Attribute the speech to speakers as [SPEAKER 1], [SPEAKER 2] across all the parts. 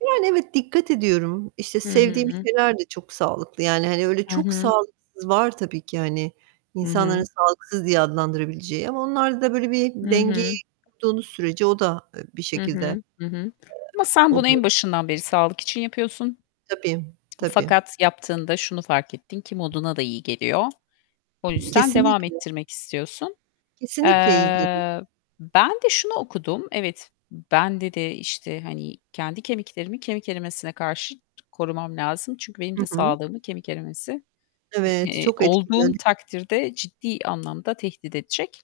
[SPEAKER 1] Yani evet, dikkat ediyorum. İşte,
[SPEAKER 2] Hı
[SPEAKER 1] sevdiğim
[SPEAKER 2] hı.
[SPEAKER 1] şeyler de çok sağlıklı. Yani, hani, öyle
[SPEAKER 2] Hı
[SPEAKER 1] çok
[SPEAKER 2] hı.
[SPEAKER 1] sağlıksız var tabii ki, hani,
[SPEAKER 2] Hı
[SPEAKER 1] insanların
[SPEAKER 2] hı.
[SPEAKER 1] sağlıksız diye adlandırabileceği ama onlarda da böyle bir
[SPEAKER 2] Hı
[SPEAKER 1] dengeyi
[SPEAKER 2] hı.
[SPEAKER 1] kurduğunuz sürece o da, eee, bir
[SPEAKER 2] Hı
[SPEAKER 1] şekilde, eee,
[SPEAKER 2] hı. Hı hı. Ama sen bunu en
[SPEAKER 1] oluyor.
[SPEAKER 2] başından beri sağlık için yapıyorsun.
[SPEAKER 1] Tabii, tabii.
[SPEAKER 2] Fakat yaptığında şunu fark ettin ki moduna da iyi geliyor. O yüzden devam
[SPEAKER 1] Kesinlikle.
[SPEAKER 2] ettirmek istiyorsun.
[SPEAKER 1] Kesinlikle iyi geliyor.
[SPEAKER 2] Eee, ben de şunu okudum. Evet, ben, dedi, işte, hani, kendi kemiklerimi kemik erimesine karşı korumam lazım. Çünkü benim de
[SPEAKER 1] Hı hı.
[SPEAKER 2] sağlığımı kemik erimesi,
[SPEAKER 1] Evet,
[SPEAKER 2] eee,
[SPEAKER 1] çok
[SPEAKER 2] olduğum
[SPEAKER 1] etkiliyor.
[SPEAKER 2] takdirde ciddi anlamda tehdit edecek,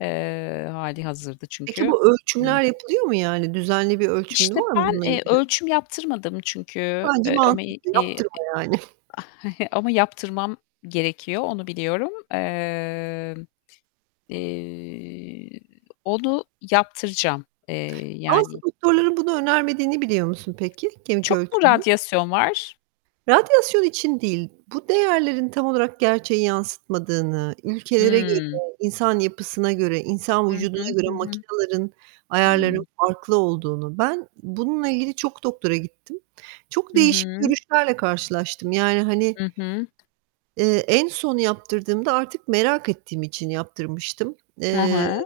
[SPEAKER 2] eee, hâlihazırda
[SPEAKER 1] Peki
[SPEAKER 2] çünkü
[SPEAKER 1] bu
[SPEAKER 2] Hıı.
[SPEAKER 1] ölçümler yapılıyor mu yani? Düzenli bir ölçümün
[SPEAKER 2] İşte,
[SPEAKER 1] var mı
[SPEAKER 2] ben,
[SPEAKER 1] bununla
[SPEAKER 2] eee,
[SPEAKER 1] ilgili?
[SPEAKER 2] ölçüm yaptırmadım çünkü,
[SPEAKER 1] Bence
[SPEAKER 2] eee, ama,
[SPEAKER 1] mantıklı,
[SPEAKER 2] iii,
[SPEAKER 1] yaptırma yani.
[SPEAKER 2] ama yaptırmam gerekiyor, onu biliyorum. Emm, eee, onu yaptıracağım, eee,
[SPEAKER 1] Aslında
[SPEAKER 2] yani.
[SPEAKER 1] doktorların bunu önermediğini biliyor musun peki? Kemik
[SPEAKER 2] Çok mu
[SPEAKER 1] ölçümünün.
[SPEAKER 2] radyasyon var?
[SPEAKER 1] Radyasyon için değil. Bu değerlerin tam olarak gerçeği yansıtmadığını ülkelere göre
[SPEAKER 2] Hıı.
[SPEAKER 1] insan yapısına göre, insan
[SPEAKER 2] Hı hı.
[SPEAKER 1] vücuduna göre
[SPEAKER 2] Hı hı.
[SPEAKER 1] makinaların
[SPEAKER 2] Hı.
[SPEAKER 1] ayarlarının farklı olduğunu. Ben bununla ilgili çok doktora gittim. Çok
[SPEAKER 2] Hı
[SPEAKER 1] değişik
[SPEAKER 2] hı.
[SPEAKER 1] görüşlerle karşılaştım. Yani, hani,
[SPEAKER 2] Hı hı.
[SPEAKER 1] eee, en son yaptırdığımda, artık merak ettiğim için yaptırmıştım.
[SPEAKER 2] Hı
[SPEAKER 1] Eee,
[SPEAKER 2] hı.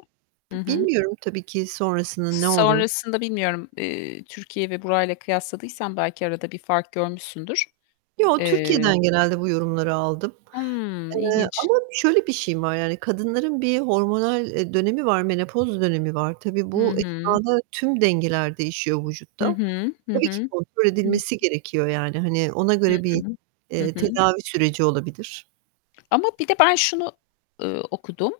[SPEAKER 2] Hı
[SPEAKER 1] bi
[SPEAKER 2] hı.
[SPEAKER 1] bilmiyorum tabii ki sonrasında ne olur.
[SPEAKER 2] Sonrasında bilmiyorum, eee, Türkiye ve burayla kıyasladıysan belki arada bir fark görmüşsündür.
[SPEAKER 1] Yo,
[SPEAKER 2] Eee
[SPEAKER 1] Türkiye'den genelde bu yorumları aldım.
[SPEAKER 2] Hımm,
[SPEAKER 1] Eee,
[SPEAKER 2] ilginç.
[SPEAKER 1] ama şöyle bir şeyim var yani kadınların bir hormonal, eee, dönemi var, menopoz dönemi var. Tabii
[SPEAKER 2] Hı
[SPEAKER 1] bu
[SPEAKER 2] hı.
[SPEAKER 1] esnada tüm dengeler değişiyor
[SPEAKER 2] Hı
[SPEAKER 1] vücutta.
[SPEAKER 2] hı. Hı
[SPEAKER 1] Tabii ki
[SPEAKER 2] hı.
[SPEAKER 1] kontrol
[SPEAKER 2] Hı hı.
[SPEAKER 1] edilmesi gerekiyor yani, hani, ona
[SPEAKER 2] Hı
[SPEAKER 1] göre bir,
[SPEAKER 2] hı. Hı
[SPEAKER 1] eee,
[SPEAKER 2] hı.
[SPEAKER 1] tedavi süreci olabilir.
[SPEAKER 2] Ama bir de ben şunu, eee, okudum.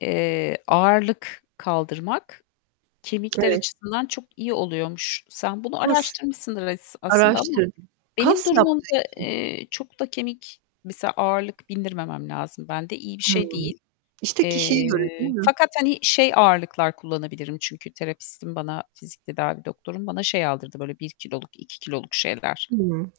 [SPEAKER 2] Eee, ağırlık kaldırmak, kemikler
[SPEAKER 1] Evet.
[SPEAKER 2] açısından çok iyi oluyormuş. Sen bunu
[SPEAKER 1] [unintelligible]
[SPEAKER 2] araştırmışsındır as aslında ama
[SPEAKER 1] Araştırdım.
[SPEAKER 2] benim
[SPEAKER 1] Kas yaptığı
[SPEAKER 2] durumumda,
[SPEAKER 1] için.
[SPEAKER 2] eee, çokta kemik mesela ağırlık bindirmemem lazım bende. İyi bir şey
[SPEAKER 1] Hıı.
[SPEAKER 2] değil.
[SPEAKER 1] İşte, kişiye göre, değil
[SPEAKER 2] Eee,
[SPEAKER 1] mi?
[SPEAKER 2] fakat, hani, şey ağırlıklar kullanabilirim, çünkü terapistim bana, fizik tedavi doktorum bana şey aldırdı böyle 1 kiloluk, 2 kiloluk şeyler
[SPEAKER 1] Hımm.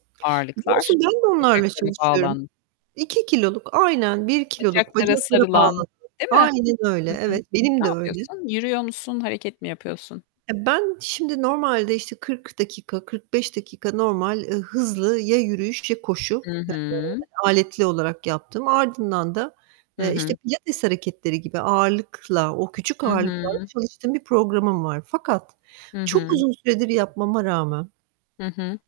[SPEAKER 1] Biliyor
[SPEAKER 2] ağırlıklar
[SPEAKER 1] musun, ben de onlarla
[SPEAKER 2] bacaklara
[SPEAKER 1] çalışıyorum.
[SPEAKER 2] bağlan
[SPEAKER 1] 2 kiloluk aynen, 1 kiloluk
[SPEAKER 2] Bacaklara
[SPEAKER 1] bacaklara
[SPEAKER 2] sarılan,
[SPEAKER 1] bağlıyorum.
[SPEAKER 2] değil mi?
[SPEAKER 1] Aynen öyle,
[SPEAKER 2] Hı hı.
[SPEAKER 1] evet. Benim
[SPEAKER 2] Ne
[SPEAKER 1] de öyle.
[SPEAKER 2] yapıyorsun? Yürüyor musun? Hareket mi yapıyorsun?
[SPEAKER 1] Ya, ben şimdi normalde işte 40 dakika, 45 dakika normal, eee, hızlı ya yürüyüş ya koşu,
[SPEAKER 2] Hı hı.
[SPEAKER 1] eee, aletli olarak yaptım. Ardından da,
[SPEAKER 2] Hı
[SPEAKER 1] eee, işte,
[SPEAKER 2] hı.
[SPEAKER 1] pilates hareketleri gibi ağırlıkla, o küçük
[SPEAKER 2] Hı
[SPEAKER 1] ağırlıklarla
[SPEAKER 2] hı.
[SPEAKER 1] çalıştığım bir programım var. Fakat
[SPEAKER 2] Hı
[SPEAKER 1] çok
[SPEAKER 2] hı.
[SPEAKER 1] uzun süredir yapmama rağmen.
[SPEAKER 2] Hı hı.